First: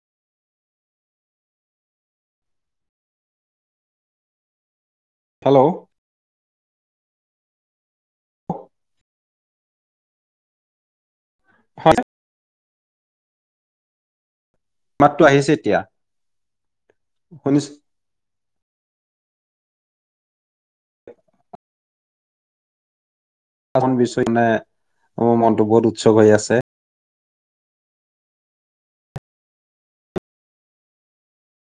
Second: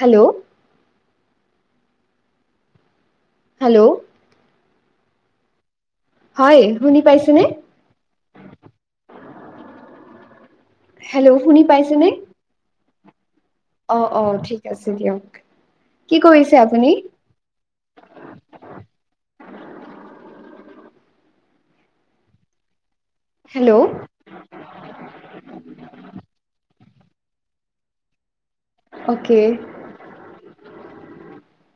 Hello. Hello. Hello. হয় শুনি পাইছেনে? হেলো শুনি হয় পাইছেনে? অ', অ', ঠি মাতটো আহিছে তিয়া, আপুনি শুনিছ [unintelligible] হেল্ল' মোৰ মনতো বহুত উৎসক হৈ আছে। Okay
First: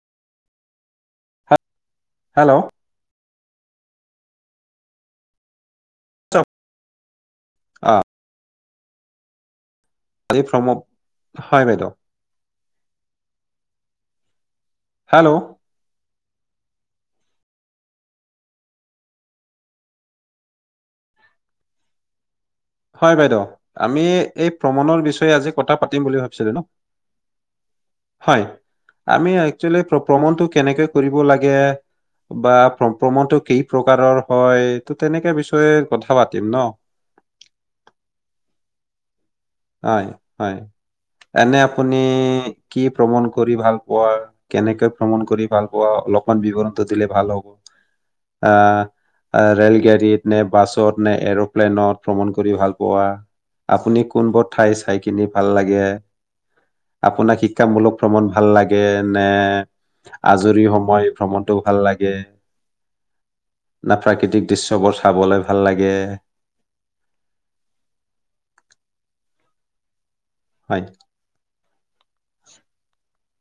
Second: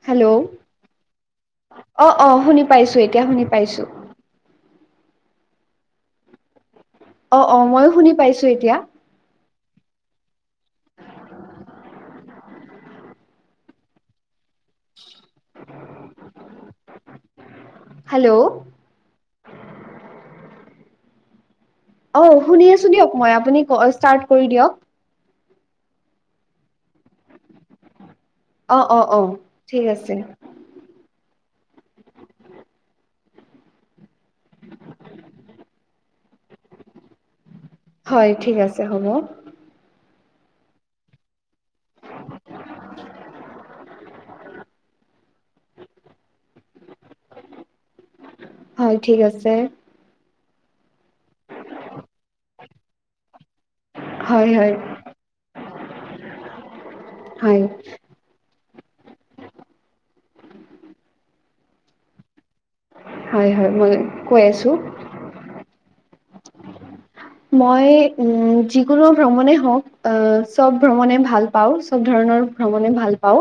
hello. অ', অ', শুনি পাইছোঁ, এতিয়া শুনি পাইছোঁ। অ', অ', ময়ো শুনি পাইছোঁ এতিয়া। আজি ফ্ৰম, হয় বাইদেউ। হেলো। হেলো। অ', শুনি আছ হয় বাইদেউ, আমি এই প্ৰমণৰ বিষয়ে আজি কতা পাতিম বুলি ভাবিছিলোঁ ন'? হয়, অ অ অ আমি একচলি ঠিক আছে প্ৰ-প্ৰমণটো কেনেকে কৰিব লাগে বা প্ৰ-প্ৰমণটো কেই প্ৰকাৰৰ। হয়। টো তেনেকে বিষয়ে কথা পাতিম ন? হয়। ঠিক আছে হ'ব। হয় হয়। এনে আপুনি কি ভ্ৰমণ কৰি ভাল পোৱা? কেনেকৈ ভ্ৰমণ কৰি ভাল পোৱা? অলপমান বিৱৰণটো দিলে ভাল হ'ব। আ হয় ঠিক আ আছে ৰেলগাড়ীত। নে বাছত, নে এৰোপ্লেনত ভ্ৰমণ কৰি ভাল পোৱা? আপুনি কোনব হয় হয় চাই কিনি ভাল লাগে। আপোনাক হয় শিক্ষামূলক ভ্ৰমণ ভাল লাগে নে আজৰি সময় ভ্ৰমণটো ভাল লাগে? হয় হয় মই না কৈ প্ৰাকৃতিক আছো দৃশ্যবোৰ চাবলে ভাল লাগে? মই উম যিকোনো ভ্ৰমণে হওঁক। আহ চব হয়, ভ্ৰমণে ভাল পাওঁ। চব ধৰণৰ ভ্ৰমণে ভাল পাওঁ।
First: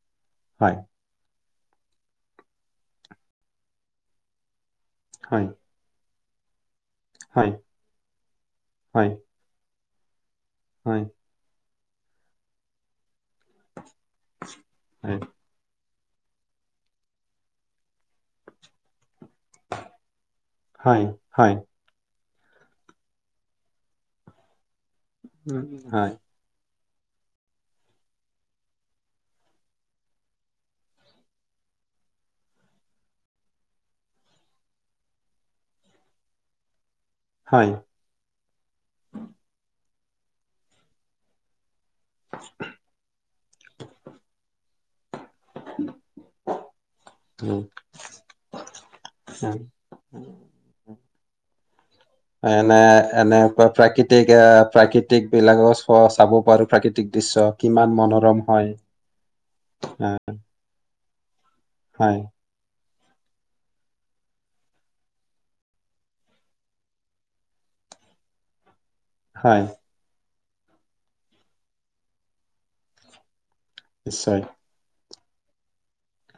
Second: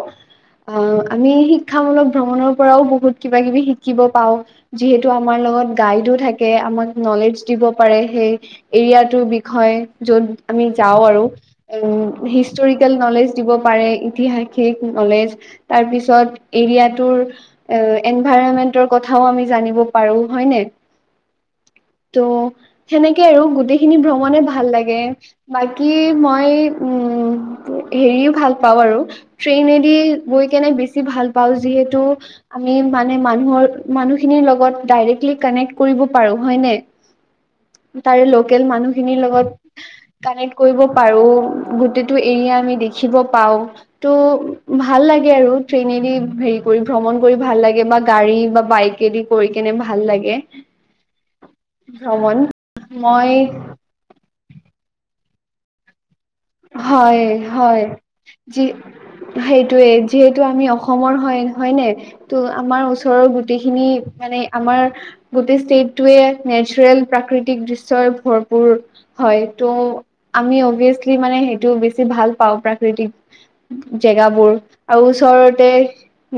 অ হয়, আমি শি শিক্ষামূলক ভ্ৰমণৰ পৰাও বহুত কিবা কিবি শিকিব পাও। যিহেতু আমাৰ হয়, লগত গাইডো থাকে। আমাক নলেজ হয়, হয়, দিব পাৰে, সেই হয়, এৰিয়াটোৰ বিষয়ে য'ত আমি যাওঁ হয়, আৰু। উম, হিষ্টৰিকেল নলেজ দিব পাৰে। তিহাসিক হয়, নলেজ। তাৰ পিছত এৰিয়াটোৰ এ এনভাইৰনমেন্টৰ কথাও আমি জানিব পাৰো। হয় নে? হয়, হয়, ত' সেনেকে আৰু গো গোটেইখিনি ভ্ৰমণে ভাল লাগে। বাকী মই উম। হেৰিও ভাল পাওঁ আৰু ট্ৰেইনেদি গৈ কেনে বেছি ভাল পাওঁ। যিহেতু আমি মানে মানুহৰ মানুহখিনিৰ লগত ডাইৰেক্টলি কানেক্ট কৰিব পাৰো। হয় নে? [inaudible] হয়। তাৰে লোকেল মানুহখিনিৰ লগত কানেক্ট কৰিব পাৰো। গোটে টো এৰিয়া আমি দেখিব পাওঁ। ত' ভাল লাগে আৰু ট্ৰেইনেদি হেৰি কৰি ভ্ৰমণ কৰি ভাল লাগে বা গাড়ী বা বাইকেদি কৰি হয়। কেনে ভাল লাগে ভ্ৰমণ। এনে মই এনেকুৱা প্ৰাকৃতিক এ প্ৰাকৃতিক বিলাকৰ চ চাব পাৰো প্ৰাকৃতিক হয় দৃশ্য হয়। কিমান মনোৰম যি হয় সেইটোৱে, যিহেতু আমি অস অসমৰ হয়, হয়নে? হয় ত' আমাৰ ওচৰৰ গোটেইখিনি মানে আমাৰ গোটেই ষ্টেটটোৱে নেচৰেল প্ৰাকৃতিক দৃশ্যই ভৰপূৰ। হয়। ত' আমি অবিয়েচলি মানে সেইটো বেছি ভাল পাওঁ প্ৰাকৃতিক নিশ্চয় জেগাবোৰ। আও ওচৰতে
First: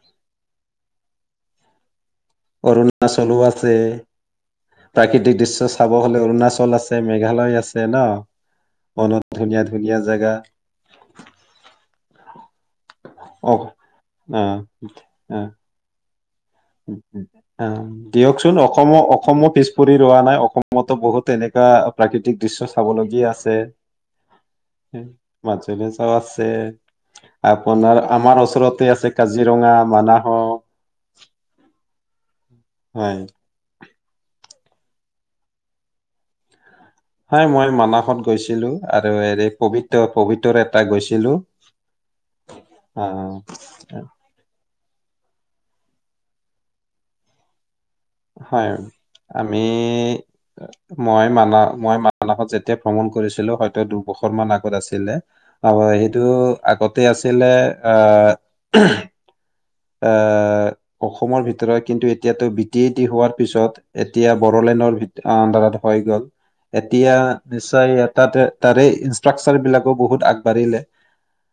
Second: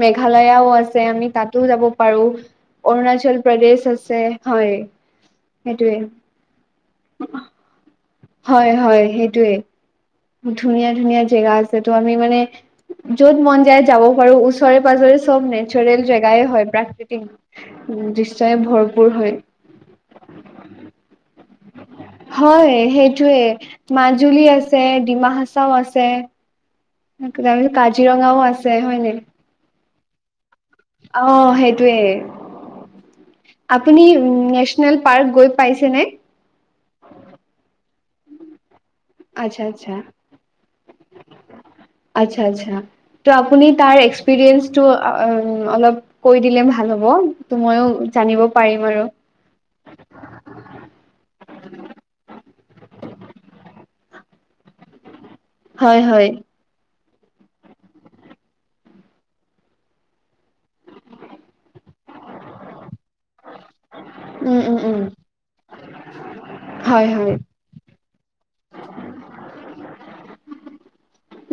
মেঘালয়াও আছে। আমি তাতো যাব পাৰো। অৰুণাচলো অৰুণাচল আছে প্ৰদেশ আছে, হয়। প্ৰাকৃতিক দৃশ্য চাব সেইটোৱে হলে অৰুণাচল আছে মেঘালয় আছে ন? হয় হয় ব--ত সেইটোৱে ধুনীয়া ধু ধুনীয়া জাগা। ধুনীয়া ধুনীয়া জেগা আছে তো। আমি মানে য'ত অ মন যায় যাব পাৰো। অ ওচৰে পাজৰে চব নেচাৰেল জেগাই হয়। প্ৰাকৃতিক আ। দৃশ্যই দিয়কচোন অসম ভৰপূৰ হয় অসমো পিছ পৰি ৰোৱা নাই। অসমতো বহুত তেনেকুৱা প্ৰাকৃতিক দৃশ্য হয় চাবলগীয়া সেইটোয়ে আছে। মাজুলী আছে ডিমা হাচাও [unintelligible] আছে। তাৰপিছত আপোনাৰ আমাৰ কাজিৰঙাও ওচৰতে হয় আছে কাজি কাজিৰঙা, মানাহ হও অহ, সেইটোৱে। হয়। আপুনি নেচনেল পাৰ্ক গৈ পাইছে নে? হই মই মানাহত গৈছিলো আৰু হেৰি আচ্ছা আচ্ছা পবিত পবিতৰাত ও গৈছিলো আচ্ছা আচ্ছা তো আপুনি তাৰ এক্সপিৰিয়েঞ্চটো অলপ কৈ দিলে ভাল হ'ব ত' ময়ো জানিব হয়। পাৰিম আৰু আমি মই মানাহ মই মানাহত যেতিয়া ভ্ৰমণ কৰিছিলো হয়তো দুবছৰ মান আগত আছিলে অ হয় সেইটো হয় আগতে আছিলে আহ আহ অসমৰ ভিতৰত কিন্তু এতিয়াতো বি টি এ ডি হোৱাৰ পিছত এতিয়া উম উম বড়োলেণ্ডৰ উম ভিত আণ্ডাৰত হৈ গ'ল হয় এতিয়া হয় নিশ্চয় তাতে তাতে ইনষ্ট্ৰাকচাৰ বিলাকো বহুত আগবাঢ়িলে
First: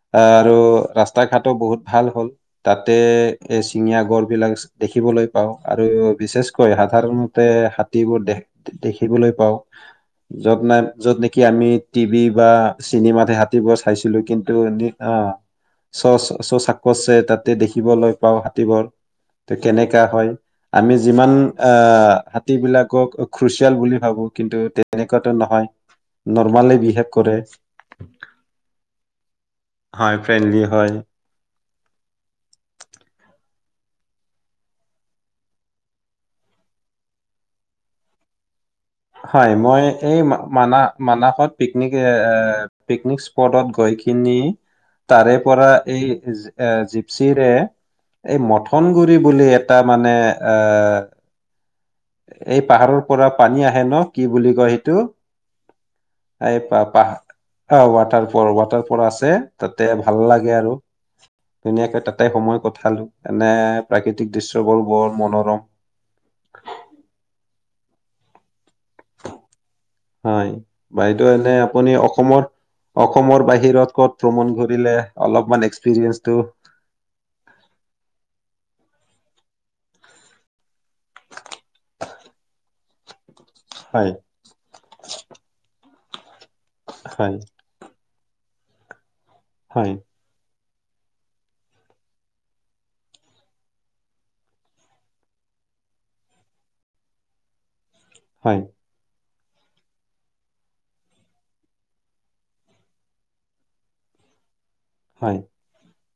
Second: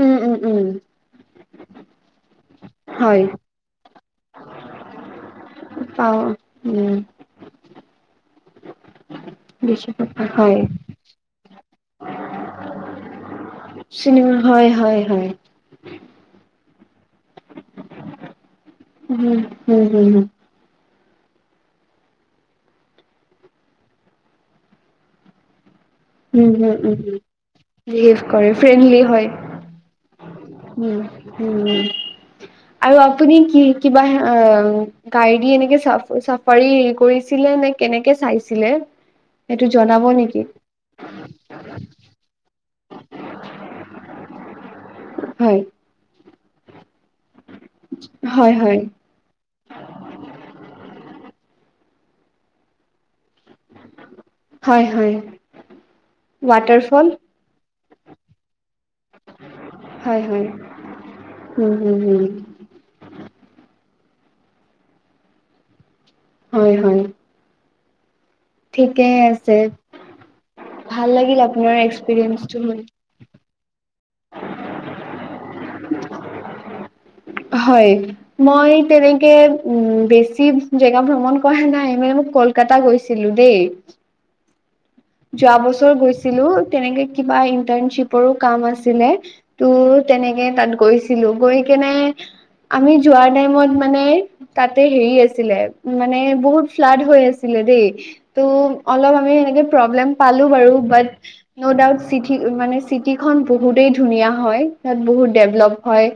উম উম আহ আৰু উম ৰাস্তা ঘাটো বহুত ভাল হ'ল তাতে হয় এশিঙীয়া গড় বিলাক দেখিবলৈ পাওঁ আৰু পাওঁ বিশেষকৈ উম সাধাৰণ তে হাতীবোৰ দে দেখিবলৈ পাওঁ বেছি কথা হয় যত নাই যত নেকি আমি টিভি বা চিনেমাত হে হাতীবোৰ চাইছিলো চিনেমা কিন্তু হয় হয় অ হয় চ চ চাকছে তাতে দেখিবলৈ পাও হাতীবোৰ উম ত হম কেনেকুৱা হম হম হয় আমি যিমান অ হাতীবিলাকক খুচিয়াল বুলি ভাবো কিন্তু তেনেকুৱাটো নহয় উম নৰ্মালি বিহেভ কৰে বিহেৱ কৰে ফ্ৰেণ্ডলি হয় হয় ফ্ৰেণ্ডলি হয় উম উম আৰু আপুনি কি কিবা অ গাড়ী দি এনেকে চাফ চাফাৰী হেৰি কৰিছিলে নে কেনেকে চাইছিলে হয় সেইটো মই জনাব এই নেকি মানা মানাসত পিকনিক এ পিকনিক স্পটত গৈকিনি তাৰে হয় পৰা এই এ জিপচিৰে এই হয় হয় মথন গুৰি বুলি এটা মানে এই পাহাৰৰ পৰা পানী আহে ন কি বুলি কয় হয় সেইটো হয় এই প ৱাটাৰফল পাহ অ ৱাটাৰ পৰাটাৰ আছে তাতে ভাল হয় হয় লাগে আৰু উম হম ধুনীয়াকে হম তাতে সময় কঠালো এনে প্ৰাকৃতিক দৃশ্যবোৰ বৰ মনোৰম হয় হয় ঠিকেই আছে হয় ভাল বাইদেউ লাগিল এনে আপোনাৰ আপুনি অসমৰ এক্সপিৰিয়েঞ্চটো শুনি। অসমৰ বাহিৰত ক'ত ভ্ৰমণ ঘূৰিলে অলপমান এক্সপিৰিয়েন্ঞ্চটো হয় মই তেনেকে উম বেছি জেগা ভ্ৰমণ কৰা নাই মানে মোক কলকাতা গৈছি লো দেই যোৱা বছৰ গৈছিল ছিলো তেনেকে কিবা ইন্টাৰণশিপৰো কাম আছিলে হয় ত' তেনেকে তাত গৈছিলো গৈ কেনে আমি যোৱা টাইমত মানে তাতে হেৰি আছিলে মানে বহুত ফ্লাড হৈ আছিলে দেই ত' অলপ আমি এনেকে প্ৰব্লেম পালো বাৰু বাত ন দাউত মানে চিটি খন বহুতেই ধুনীয়া হয় তাত বহুত ডেভলপ হয়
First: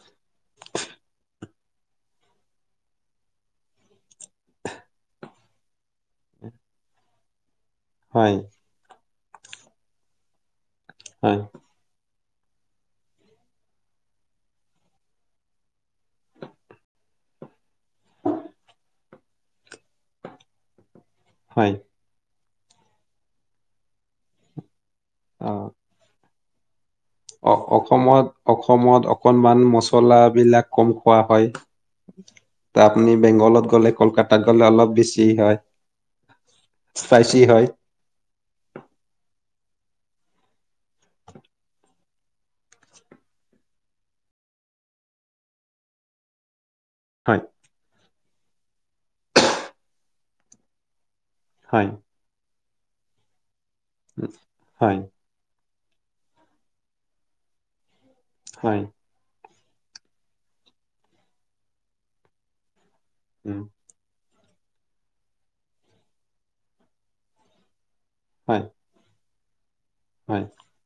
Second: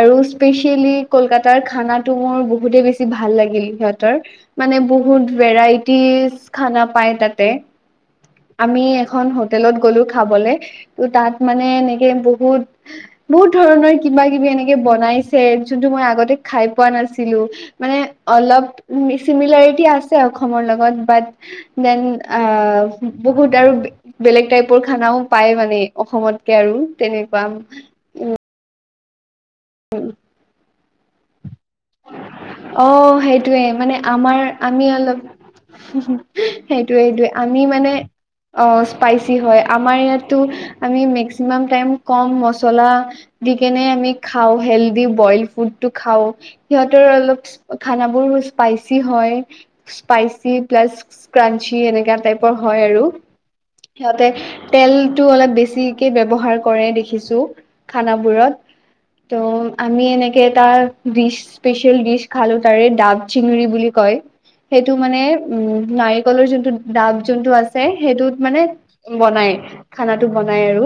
আৰু স্পেচিয়েলি কলকাতাৰ খানাটো মোৰ বহুতেই বেছি ভাল লাগিল সিহঁতৰ মানে বহুত ভেৰাইটিজ খানা পায় তাতে হয় আমি এখন হোটেলত গ'লো খাবলে ত' তাত মানে এনেকে বহুত বহুত ধৰণৰ কিবা কিবি এনেকে বনাইছে যোনটো মই আগতে খাই পোৱা নাছিলো মানে অলপ মি চিমিলাৰিটি আছে অসমৰ লগত বাট দেন আহ বহুত আৰু বেলেগ টাইপৰ খানাও পায় মানে অসমতকে আৰু তেনেকুৱা অসমত অসমত অকণমান মছলাবিলাক কম খোৱা হয়। তা আপুনি অঁ সেইটোৱে বেংগলত গ'লে মানে কলকাতাত আমাৰ গ'লে আমি অলপ বেছি হয়, সেইটোৱে সেইটোৱে স্পাইচি আমি হয়। মানে অ স্পাইচি হয় আমাৰ ইয়াতো আমি মেক্সিমাম টাইম কম মচলা দি কেনে আমি খাওঁ হেল্দি বইল ফুডটো খাওঁ। সিহঁতৰো হয়, অলপ খানাবোৰ স্পাইচি হয় স্পাইচি প্লাছ ক্ৰাঞ্চি হয়, এনেকা টাইপৰ হয় আৰু সিহঁতে উম, তেল হয়, টো অলপ বেছিকে ব্যৱহাৰ কৰে দেখিছো হয়, খানাবোৰত ত' আমি এনেকে এটা ডিছ স্পেচিয়েল ডিছ খালো তাৰে ডাব উম, জিঙৰি বুলি কয়, সেইটো মানে উম নাৰিকলৰ যোনটো ডাব যোনটো আছে সেইটো মানে হয়, বনাই খানাটো হয়। বনাই আৰু।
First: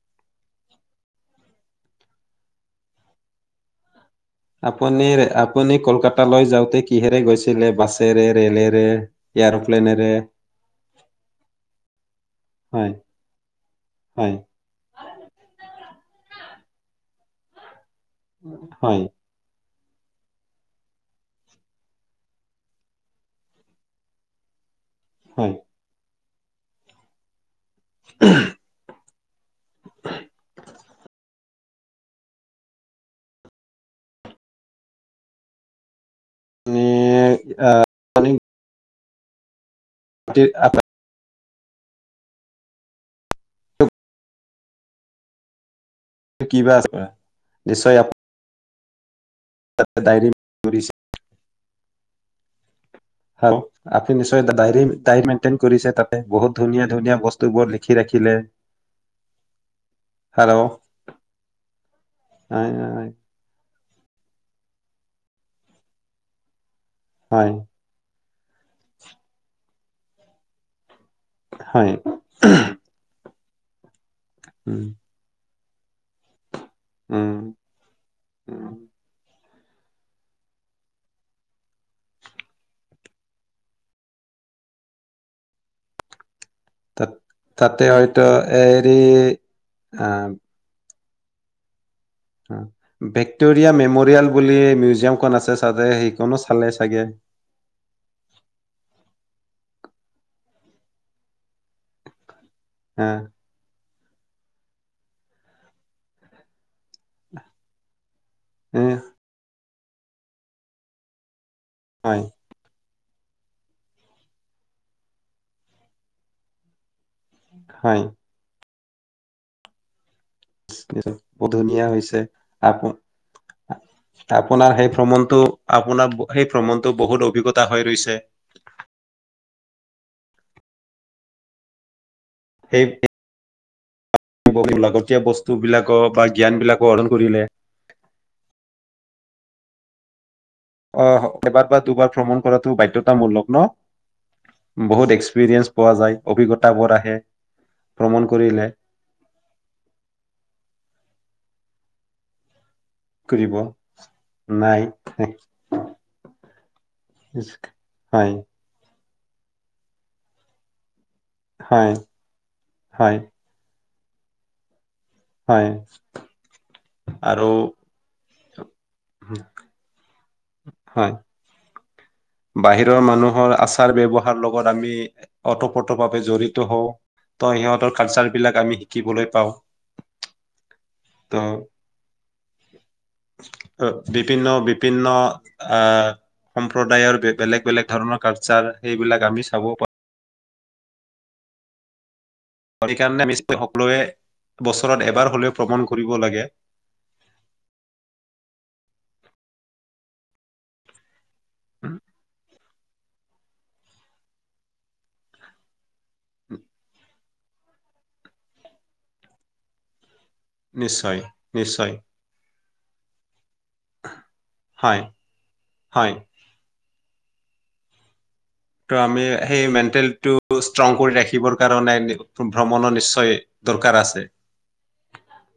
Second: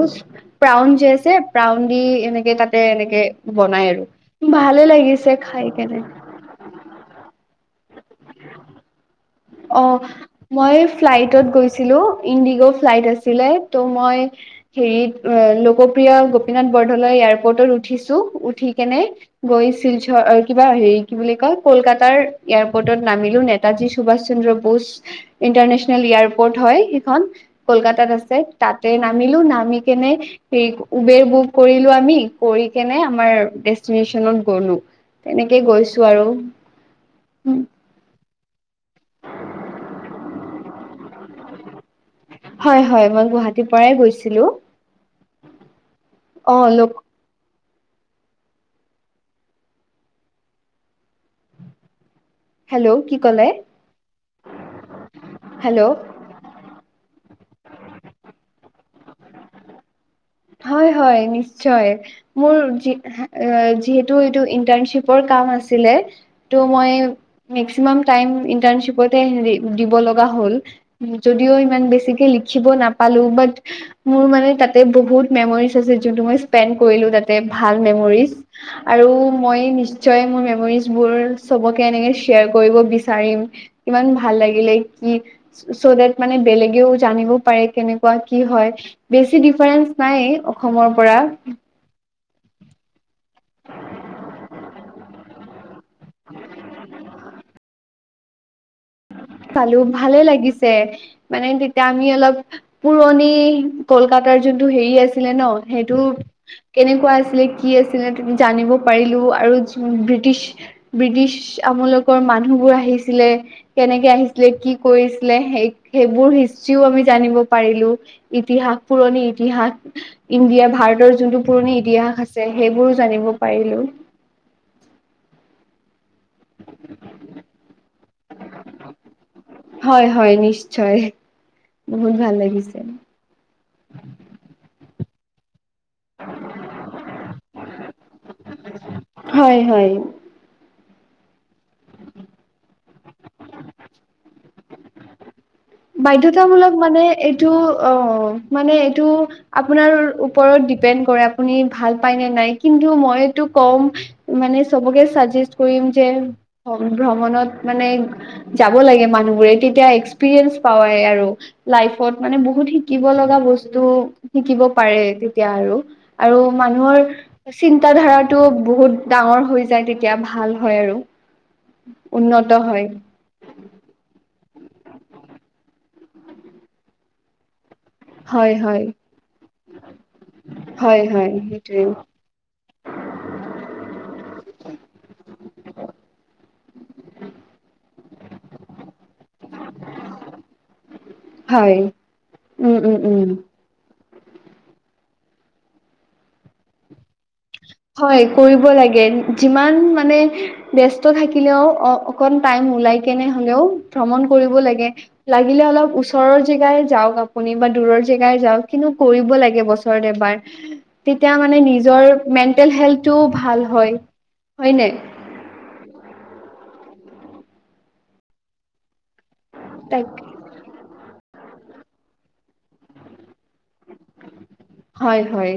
প্ৰাউন যে আছে প্ৰাউন দি এনেকে তাতে এনেকে বনাই আৰু ভালে আপুনি লাগিছে খাই আপুনি কেনে। কলকাতালৈ যাওঁতে কিহেৰে গৈছিলে বাছেৰে ৰেলেৰে অ' এয়াৰপ্লেনেৰে? মই ফ্লাইটত গৈছিলো ইণ্ডিগ' হয়, ফ্লাইট আছিলে ত মই হয়, হেৰিত লোকপ্ৰিয় গোপীনাথ বৰদলৈ এয়াৰপৰ্টত উঠিছো উঠি কেনে হয়, গৈছিল কিবা হেৰি কি বুলি কয় কলকাতাৰ এয়াৰপৰ্টত নামিলো নেতাজী সুভাষ চন্দ্ৰ বস হয়। ইণ্টাৰনেচনেল এয়াৰপৰ্ট হয় সেইখন কলকাতাত আছে তা তে নামিলো নামি কেনে সেই উবেৰ বুক কৰিলো আমি কৰি কেনে আমাৰ ডেষ্টিনেশচনত গলো। তেনেকে গৈছো আৰু। ই আহ [unintelligible] হয় হয়, মই গুৱাহাটীৰ পৰাই গৈছিলো। অ' কিবা লোক আছে নিশ্চয় আ [unintelligible] হেল্ল'! কি ক'লে আপনি নিশ্চয় ডাইৰী ডাইৰী মেইন্টেইন হেল্ল' কৰিছে তাত? বহুত ধুনীয়া ধুনীয়া বস্তু বোৰ লিখি ৰাখিলে হেল্ল' হয় হয় নিশ্চয় মোৰ হয় অ যিহেতু এইটো ইণ্টাৰ্ণচিপৰ কাম আছিলেটো মই হয় মে ক্সিমাম টাইম ইণ্টাৰ্ণচিপতে দিব লগা হ'ল। যদিও ইমান হয় বেছিকে লিখিব নাপালো বাট মোৰ মানে তাতে উম বহুত মেমৰিজ আছে যোনটো মই স্পেড কৰিলো উম তাতে ভাল মেমৰিজ। উম। আৰু মই নিশ্চয় মোৰ মেমৰিজ বোৰ চবকে এনেকে শ্বেয়াৰ কৰিব বিচাৰিম ইমান ভাল লাগিলে কি চ' দেট মানে বেলে গো তাত জানিব পাৰে তাতে কেনেকুৱা হয়তো কি হয় হেৰি বেছি ডিফাৰেন্ঞ্চ আহ নাই অসমৰ পৰা ভিক্টৰিয়া মেমৰিয়েল বুলি মিউজিয়ামখন আছে চাগে সেইখনো চালে চাগে? চালো ভালে লাগিছে মানে তেতিয়া আমি অলপ হ পুৰণি কলকাতাৰ যোনটো হেৰি আছিলে ন সেইটো কেনেকুৱা আছিলে কি আছিলে জানিব উম পাৰিলো আৰু ব্ৰিটিছ ব্ৰিটিছ আপোনালোকৰ হয় মানুহ বোৰ আহিছিলে কেনেকে আহিছিলে কি কৰিছিলে সেই সেইবোৰ আমি জানিব পাৰিলো হয় ইতিহাস পুৰণি ইতিহাস এতিয়া নিশ্চয়। ভাৰতৰ যোনটো বহুত পুৰণি ধুনীয়া হৈছে ইতিহাস আছে আপ সেইবোৰো জানিব পাৰিলোঁ। আপোনাৰ সেই ভ্ৰমণতটো আপোনাৰ সেই ভ্ৰমণতটো বহুত অভিজ্ঞতা হৈ ৰৈছে। হয়, হয় নিশ্চয় বহুত ভাল লাগিল। [inaudible] লাগতীয় বস্তু বিলাকো বা জ্ঞান বিলাকো আহৰণ কৰিলে। হয়, হয়। অ', এবাৰ বা দুবাৰ ভ্ৰমণ কৰাটো বাধ্যতামূলক, ন বহুত এক্সপিৰিয়েঞ্চ পোৱা যায় বাধ্যতামূলক অভিজ্ঞতাবোৰ মানে আহে এইটো ভ্ৰমণ অ', কৰিলে মানে টো আপোনাৰ ওপৰত দিপেন কৰে আপুনি ভাল পায় নে নাই টো কৰিব কম মানে নাই চবকে চাজেষ্ট কৰিম যে। ভ্ৰমণত মানে হয় যাব লাগে মানুহ বোৰে তেতিয়া এক্সপিৰিয়েঞ্চ পাৱাই আৰু। হয় লাইফত মানে বহুত শিকিব হয় লগা বস্তু শিকিব পাৰে। এতিয়া হয় আৰু আৰু মানুহৰ আৰু চিন্ত ধাৰাটো বহুত ডাঙৰ হৈ যায় তেতিয়া ভাল হয় আৰু উন্নত হয়। বাহিৰৰ মানুহৰ আচাৰ ব্যয়ৱহাৰ লগত আমি অতপোতভাৱে জড়িত হওঁ। তো সিহঁতৰ কালচাৰ হয় বিলাক আমি হয় শিকিবলৈ পাওঁ। হয়, হয় ত সেইটোৱে। বিভিন্ন বিভিন্ন আহ সম্প্ৰদায়ৰ বেলেগ, বেলেগ ধৰণৰ কালচাৰ সেইবিলাক আমি চাব পাৰো। হয়। উম উম সেইকাৰণে উম আমি সকলোৱে বছৰত এবাৰ হলেও ভ্ৰমণ কৰিব লাগে। হয়, কৰিব লাগে যিমান মানে ব্যস্ত থাকে। কিলেও উম, অ', অক টাইম উলাই কেনে হলেও ভ্ৰমণ কৰিব লাগে লাগিলে অলপ ওচৰৰ জেগাই যাওঁক আপুনি বা দূৰৰ জেগাই যাওক কিন্তু কৰিব লাগে বছৰত এবাৰ নিশ্চয় তেতিয়া মানে নিশ্চয় নিজৰ মেণ্টেল হেল্থটো ভাল হয়, হয়নে। হয় হয়। ত' আমি সেই তাক মেণ্টেলটো ষ্ট্ৰং কৰি ৰাখিবৰ কাৰণে ভ্ৰমণৰ নিশ্চয় দৰকাৰ আছে। হয়, হয়।